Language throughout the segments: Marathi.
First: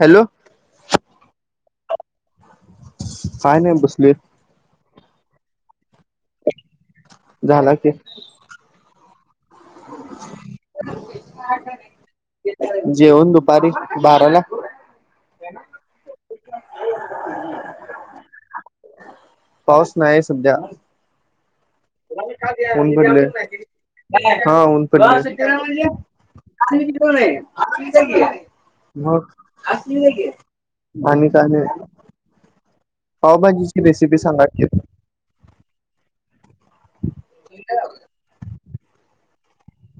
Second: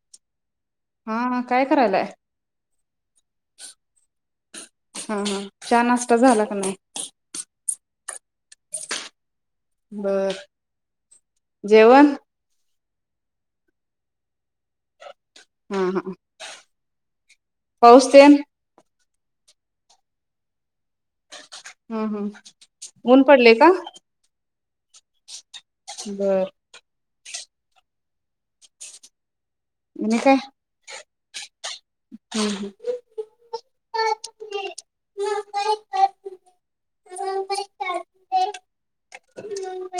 हॅलो हा, हा काय? कराल्यास काय नाही बसलोय हा हा चहा, नाष्टा झाला काय नाय? झाला की [inaudible] बर जेवण जेवन दुपारी बाराला हा, हा पाऊस तेन? पाऊस नाही सध्या हम्म हम्म ऊन पडलय पडले का हा ऊन पडलय बर मगं आसूदे आणि की काय आणि का नाही हम्म पाव भाजीची रेसिपी सांगा की? [inaudible]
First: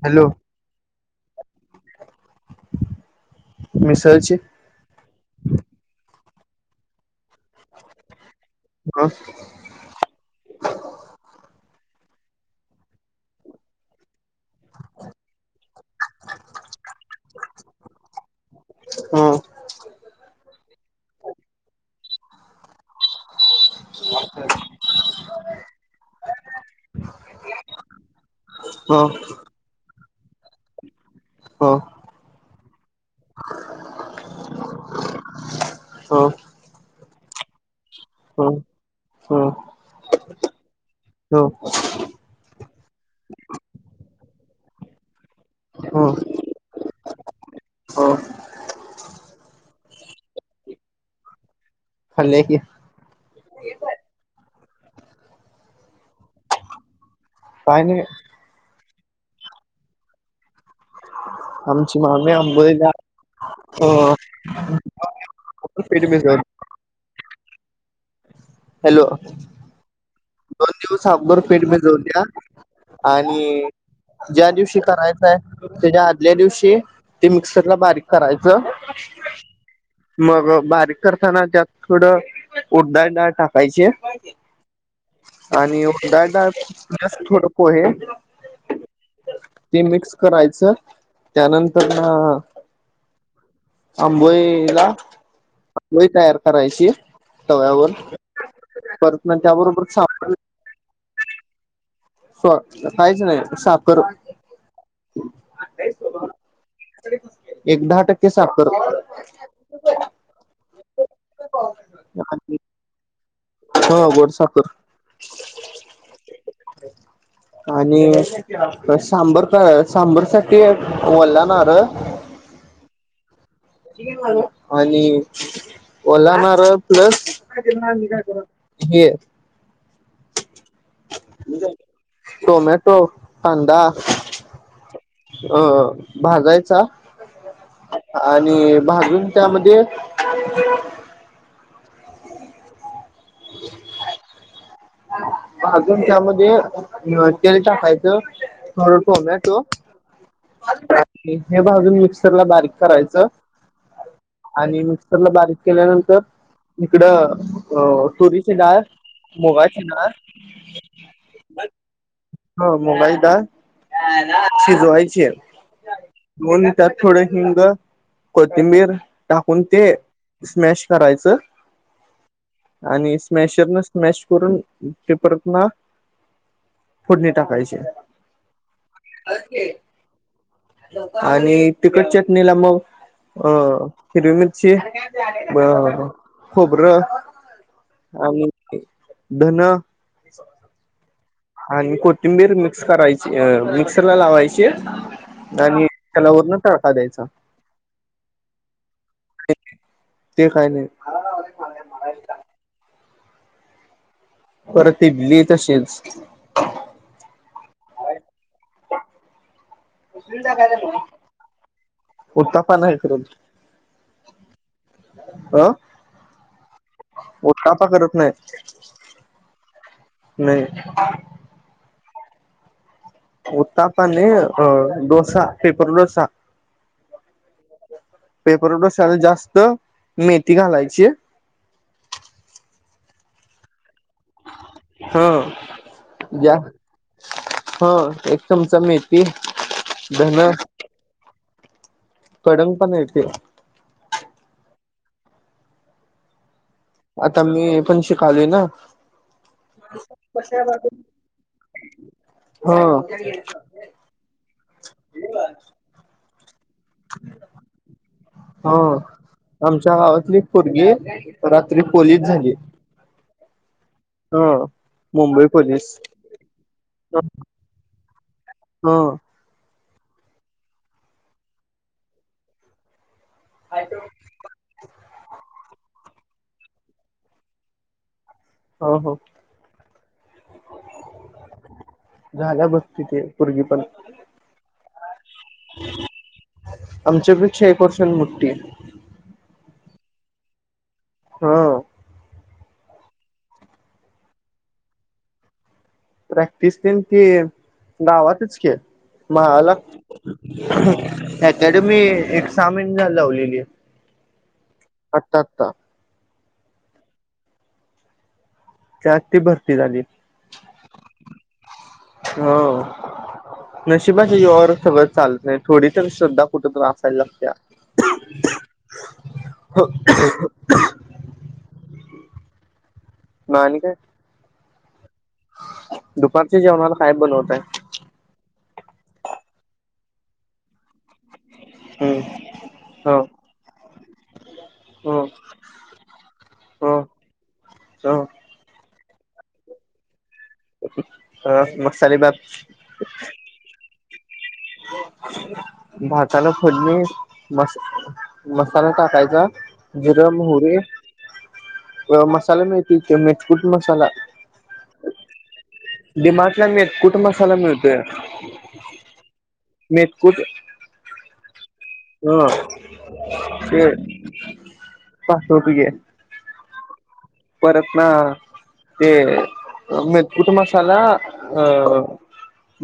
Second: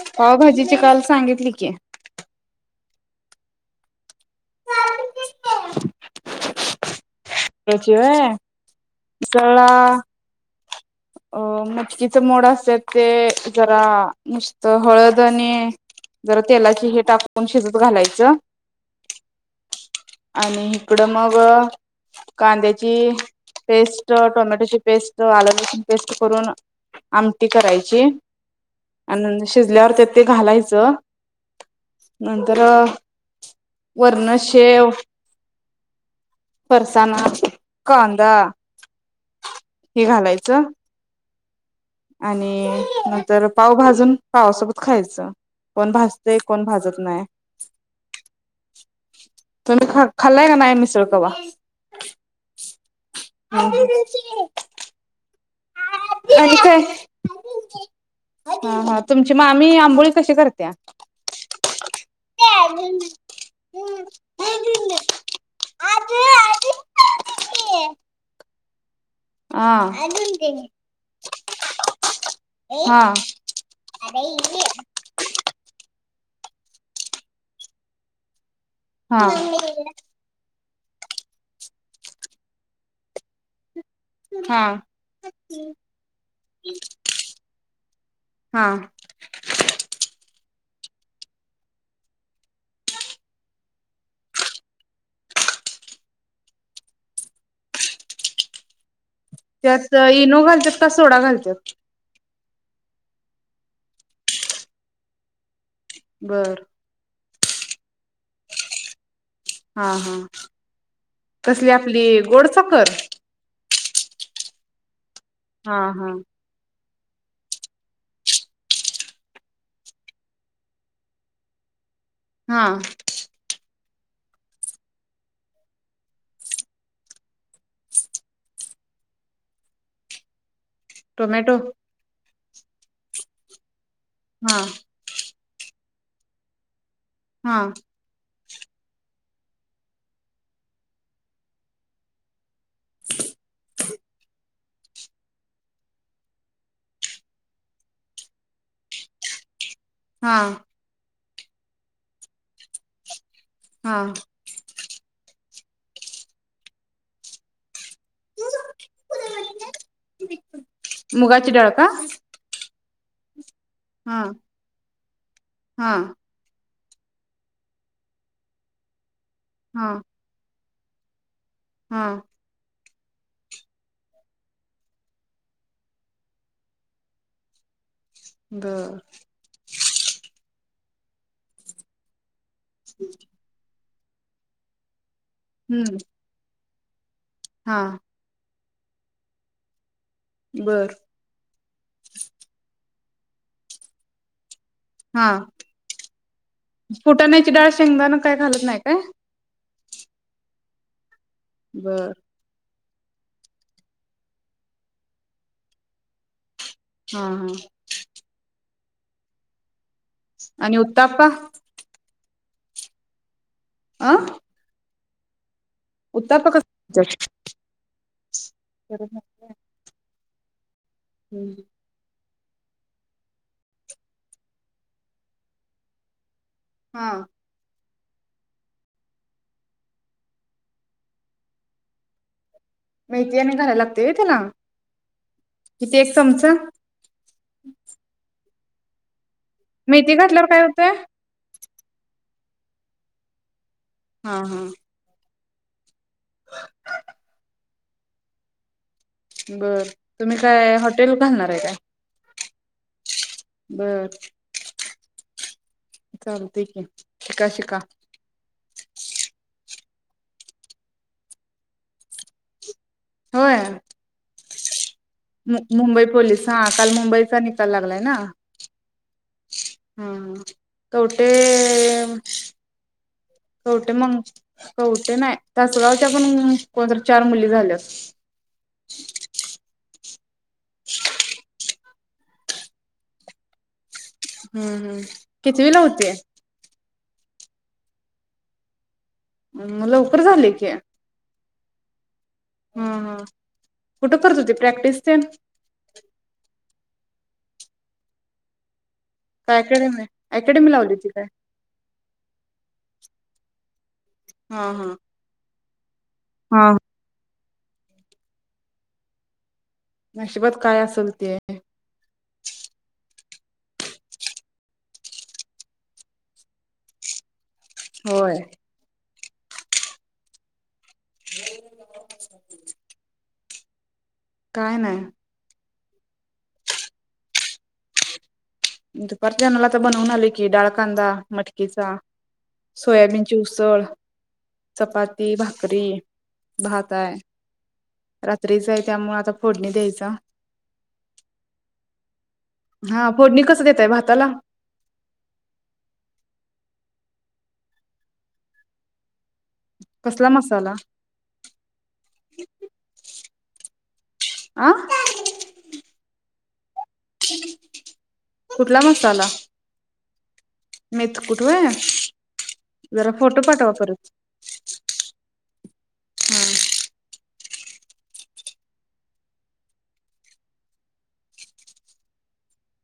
हॅलो पावभाजीची कालच सांगितली की मिसळची त्याची व्हय ह मिसळला [inaudible] अ मटकीच मोड असत्यात ते जरा नुसत हळद आणि जरा तेलाची हे टाकून शिजत घालायचं ह आणि इकडं मग कांद्याची पेस्ट, टोमॅटोची पेस्ट, आलं, लसूण करून आमटी करायची ह आण शिजल्या त्यात ते घालायच. ह नंतर वरण शेव, ह ह फरसाना, कांदा ह हे घालायचं. हा. आणि नंतर पाव भाजून पावा सोबत खायचं. कोण भाजतय कोण भाजत नाही हो तुम्ही खा खाल्याय काय नाय मिसळ कव्हा फल्ले की अ [inaudible] [inaudible] फायदे हा हा तुमची मामी आंबोळी कशी करते. आमची मामी आंबईला अ हा हा फ [inaudible] हा दोन दिवस अबर पीठ मिजव द्या हा आणि ज्या दिवशी करायचय. म्हणे आदल्या दिवशी ते मिक्सरला बारीक करायच मग बा... करताना त्यात थोडं उडदाची डाळ टाकायची. हा आणि डाळ डाळस थोड पोहे हा ते मिक्स करायची त्यानंतर ना आंबोळी ला आंबोई तयार करायची तव्यावर पर त्याबरोबर त्यात साखर इनो घालतात का सोडा घालतात. काहीच नाही साफ करू बर एक दहा टक्के के साफ करतात हा हा कसली आपली आणि गोडसाखर हो गोड साखर हा हा आणि सांबर का सांबर साठी वल्ल नारळ हा आणि ओला नारळ प्लस हे टोमॅटो टोमॅटो कांदा हा अ भाजायचा हा आणि भाजून त्यामध्ये ह [unintelligible] [inaudible] अजून त्यामध्ये तेल टाकायचं थोडा टोमॅटो. हा हे भाजून मिक्सरला बारीक करायचं. हा. आणि मिक्सरला बारीक केल्यानंतर इकडं, हो तुरीची डाळ मुगाची डाळ मुगाची डाळ का हो मोबाईल का? हा शिजवायचे हा [unintelligible] त्यात थोडे हिंग, कोथिंबीर, टाकून हा ते स्मॅश करायचं. हा. आणि स्मॅशर न स्मॅश करून ते परतना फोडणी टाकायचे. ब [inaudible] आणि तिकट च नलाम मऊ अ हिरवी मिरची [unintelligible] हम्म बरोबर खोबरं हा आणि धन बर. आणि कोथिंबीर मिक्स करायची. अ मिक्सरला लावायची हा. आणि त्याला वरन तडका द्यायचा फुटाण्याची डाळ शेंगदाण काय घालत नाय काय? ते काय नाही. बर. परत इडली तशीच हा. हा. आणि उत्तापा? उत्तप्पा नाही करू अं अं उत्ताप कस? च करत नाही नाही. हम् उत्तापाने अं डोसा, पेपर डोसा. हा. पेपरडोशाला जास्त मेथी घालायची. मेथी आणि घाला हा. एक चमचा जा हा. ते चमचा मेथी मेथी घातल्यावर काय होतंय? कडन्ग पणा येतोय हा हा. [inaudible] आता मी पण शिकालोय ना. बरं तुम्ही काय हॉटेल घालणार आहे काय? हा. बर. चाल शिका शिका. ह आमच्या गावातली एक पोरगी रात्री पोलीस झाली. होय? हा मुंबई पोलीस हा काल ह मुंबईचा निकाल लागलाय ना. हो हां कवठे कवठे मंग कवठे नाही तासगाव [unintelligible] कुणातर चार मुली झाल्यात. हो हो. झाल्या बघ तिथे पोरगी पण. हम्म हम्म कितवीला होती? आमच्या पेक्षा एक वर्षान मोठी. म लवकर झाले की. हां. हम हम कुठं करत होती प्रॅक्टिस तेन? फिस किन ती गावातच की काय महालात अकॅडमी अकॅडमी लावली होती काय [inaudible] अकॅडमी एक सहा महिने कितींदा लावलेली. हा हा का? हा. जाती ब झाली नशिबात काय असेल ते हो. नशिबाच्या जीवावर सगळ चालत नाही थोडी तर श्रद्धा कुठतरी असायला लागत्या. होय. हो. [unintelligible] मग आणि काय. काय नाई. दुपारचे जेवणाला काय बनवताय. दुपारच्या जेवणाला आता बनवून आलो की डाळकांदा मटकीचा हम्म ह सोयाबीन ची उसळ ह चपाती भाकरी भात आहे ह ह रात्री चां त्यामुळे आता फोडणी द्यायच. हा मग साली बाात- हा फोडणी कसं देताय भाताला भाताला फोडनी मस मसाला टाकायचा. जिरे कसला मसाला मोहरी मसाला मिळतील ते मेचपूट मसाला... आ दिमाग.. मी कुठून मसाला मिळतो. कुठ. मीथकठ होय ह ते परत पाचपे घे हा परत ना ते मकुट मसाला अ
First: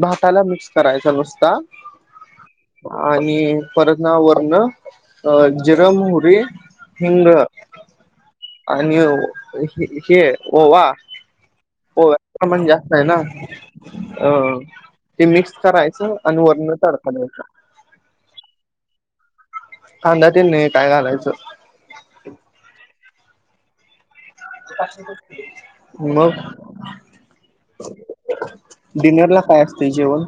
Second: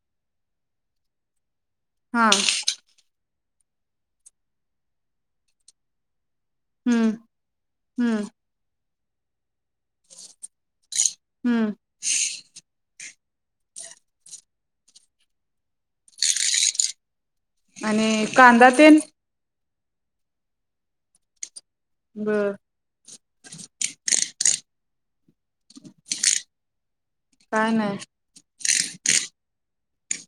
भाताला मिक्स करायचा नुसता. हा आणि परत वरण जिरमोहरी हम्म हम्म आणि हे ओवा हम्म माण जास्त आहे ना अ ते मिक्स करायचं आणि वरण तडका द्यायचा. आणि कांदा तेन कांदा तेन नाही काय घालायचं. बर [unintelligible] मग काय हो [unintelligible] डिनर ला काय असत ते जेवण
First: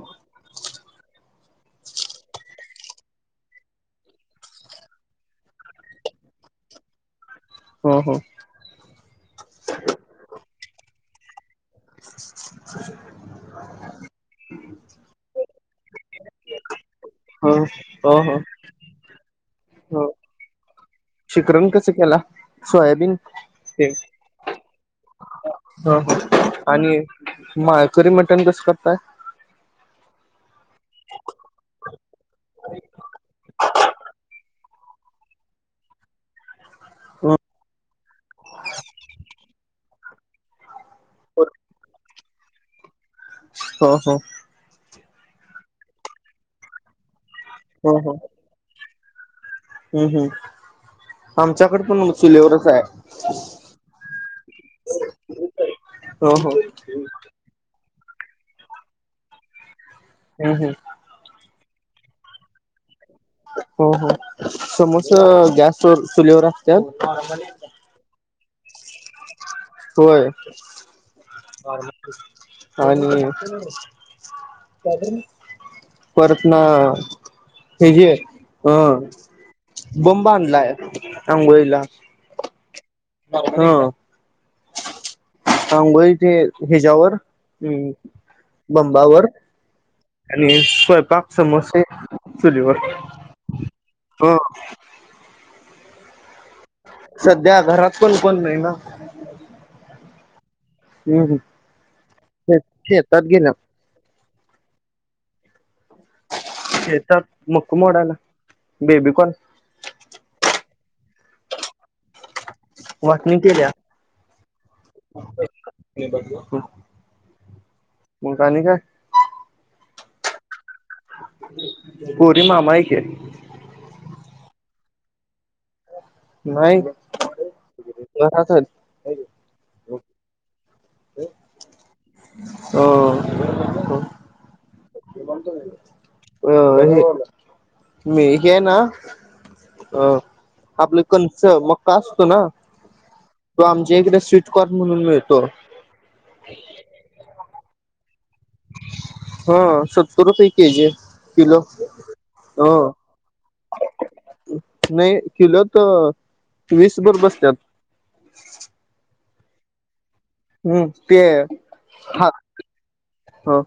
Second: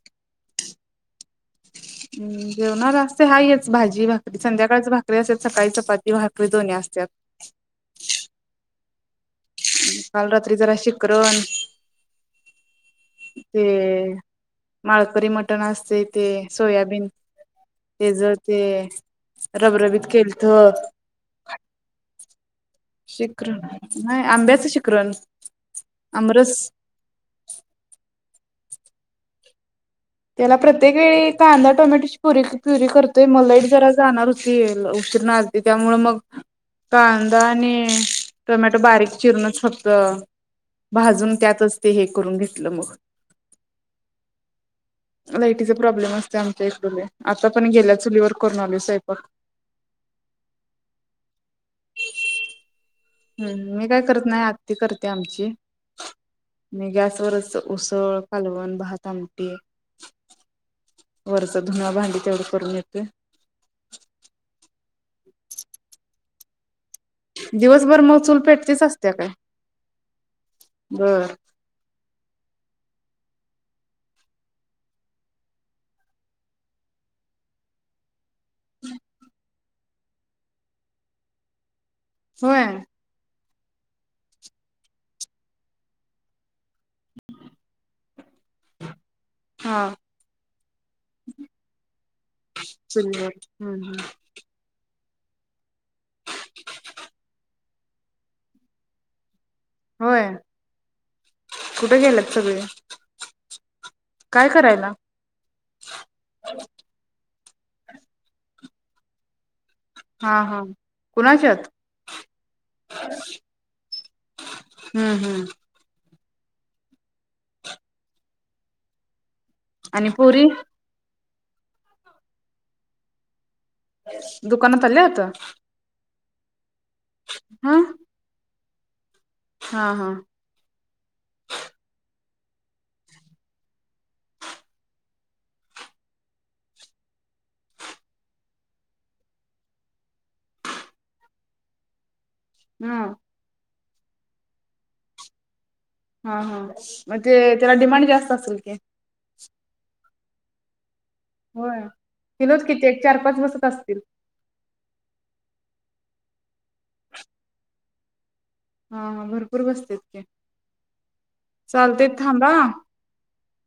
ह जेवणार असते हाय हेच भाजी भाकरी संध्याकाळच भाकरी असते सकाळी चपाती भाकरी दोन्ही असत्यात ह हा काल रात्री जरा शिकर [inaudible] ते माळकरी मटण असते चेते सोयाबीन हो ते हो जर ते रबरबीत हो केळतं. शिकरण कसं केला सोयाबीन ते शिकरण हा हा आमरस आणि माळकरी मटन कस काय काय. त्याला प्रत्येक वेळी कांदा टोमॅटोची परी प्युरी करतोय मग लाईट जरा जाणार होती उशिरा ना आलती त्यामुळ मग ह. कांदा आणि टोमॅटो बारीक चिरणचं फक्त भाजून त्यातच ते हे करून घेतलं मग. ह हो लायटीचे प्रॉब्लेम असतोय आमच्या इथ लयीत. आता पण गेल्या चुलीवर करून आलोय स्वय पाक. हम् हम्म आमच्याकडे पण चुलीवरच हाय. हम् मी काय करत नाही आत्ती करते. आमची हो हो हम्म मी गॅसवरचस उसळ, कालवण, भात, आमटी हम् हम् धुन भांडी तेवढं करून येतोय. हो हो समस् च गॅस वर चलीवरा दिवसभर मग चूल पेट तेच. होय. बर आणि परतना हेजी हम् बंब आणलाय आंघोळीला. होय. हा. आंघोळी ते हिच्यावर बंबावर हा आणि स्वयंपाक समोसे चुलीवर. चुलीवर हम्म हम्म हो सध्या घरात पण कोण नाही ना. होय. हम् ह कुठे गेल्यात श सगळे शेतात गेलं काय करायला हेेत मुक मोडाल बेबीकॉन हा हा कोुणाच्या वाकणी केल्या हम्म हम्म मग आणि काय? आणि पुरी गोरी मामा आहेक. दुकानात आल्यात? नाही. च [unintelligible] हा हा. हो. अ हे मी हे ना अ आपलं कंच मक्का असतो ना. हम्म. त आमच्या इकडे स्वीटकॉर्न म्हणून मिळतो. हा हा म्हंजे? त्याला डिमांड जास्त असेल की. हा, सत्तर रुपये के जी आहे. होय, तिलोच किती एक चार पाच बसत असतील. वीसभर बसतत. हा हा भरपूर बसते. हम्म ते हा थांबा. हो.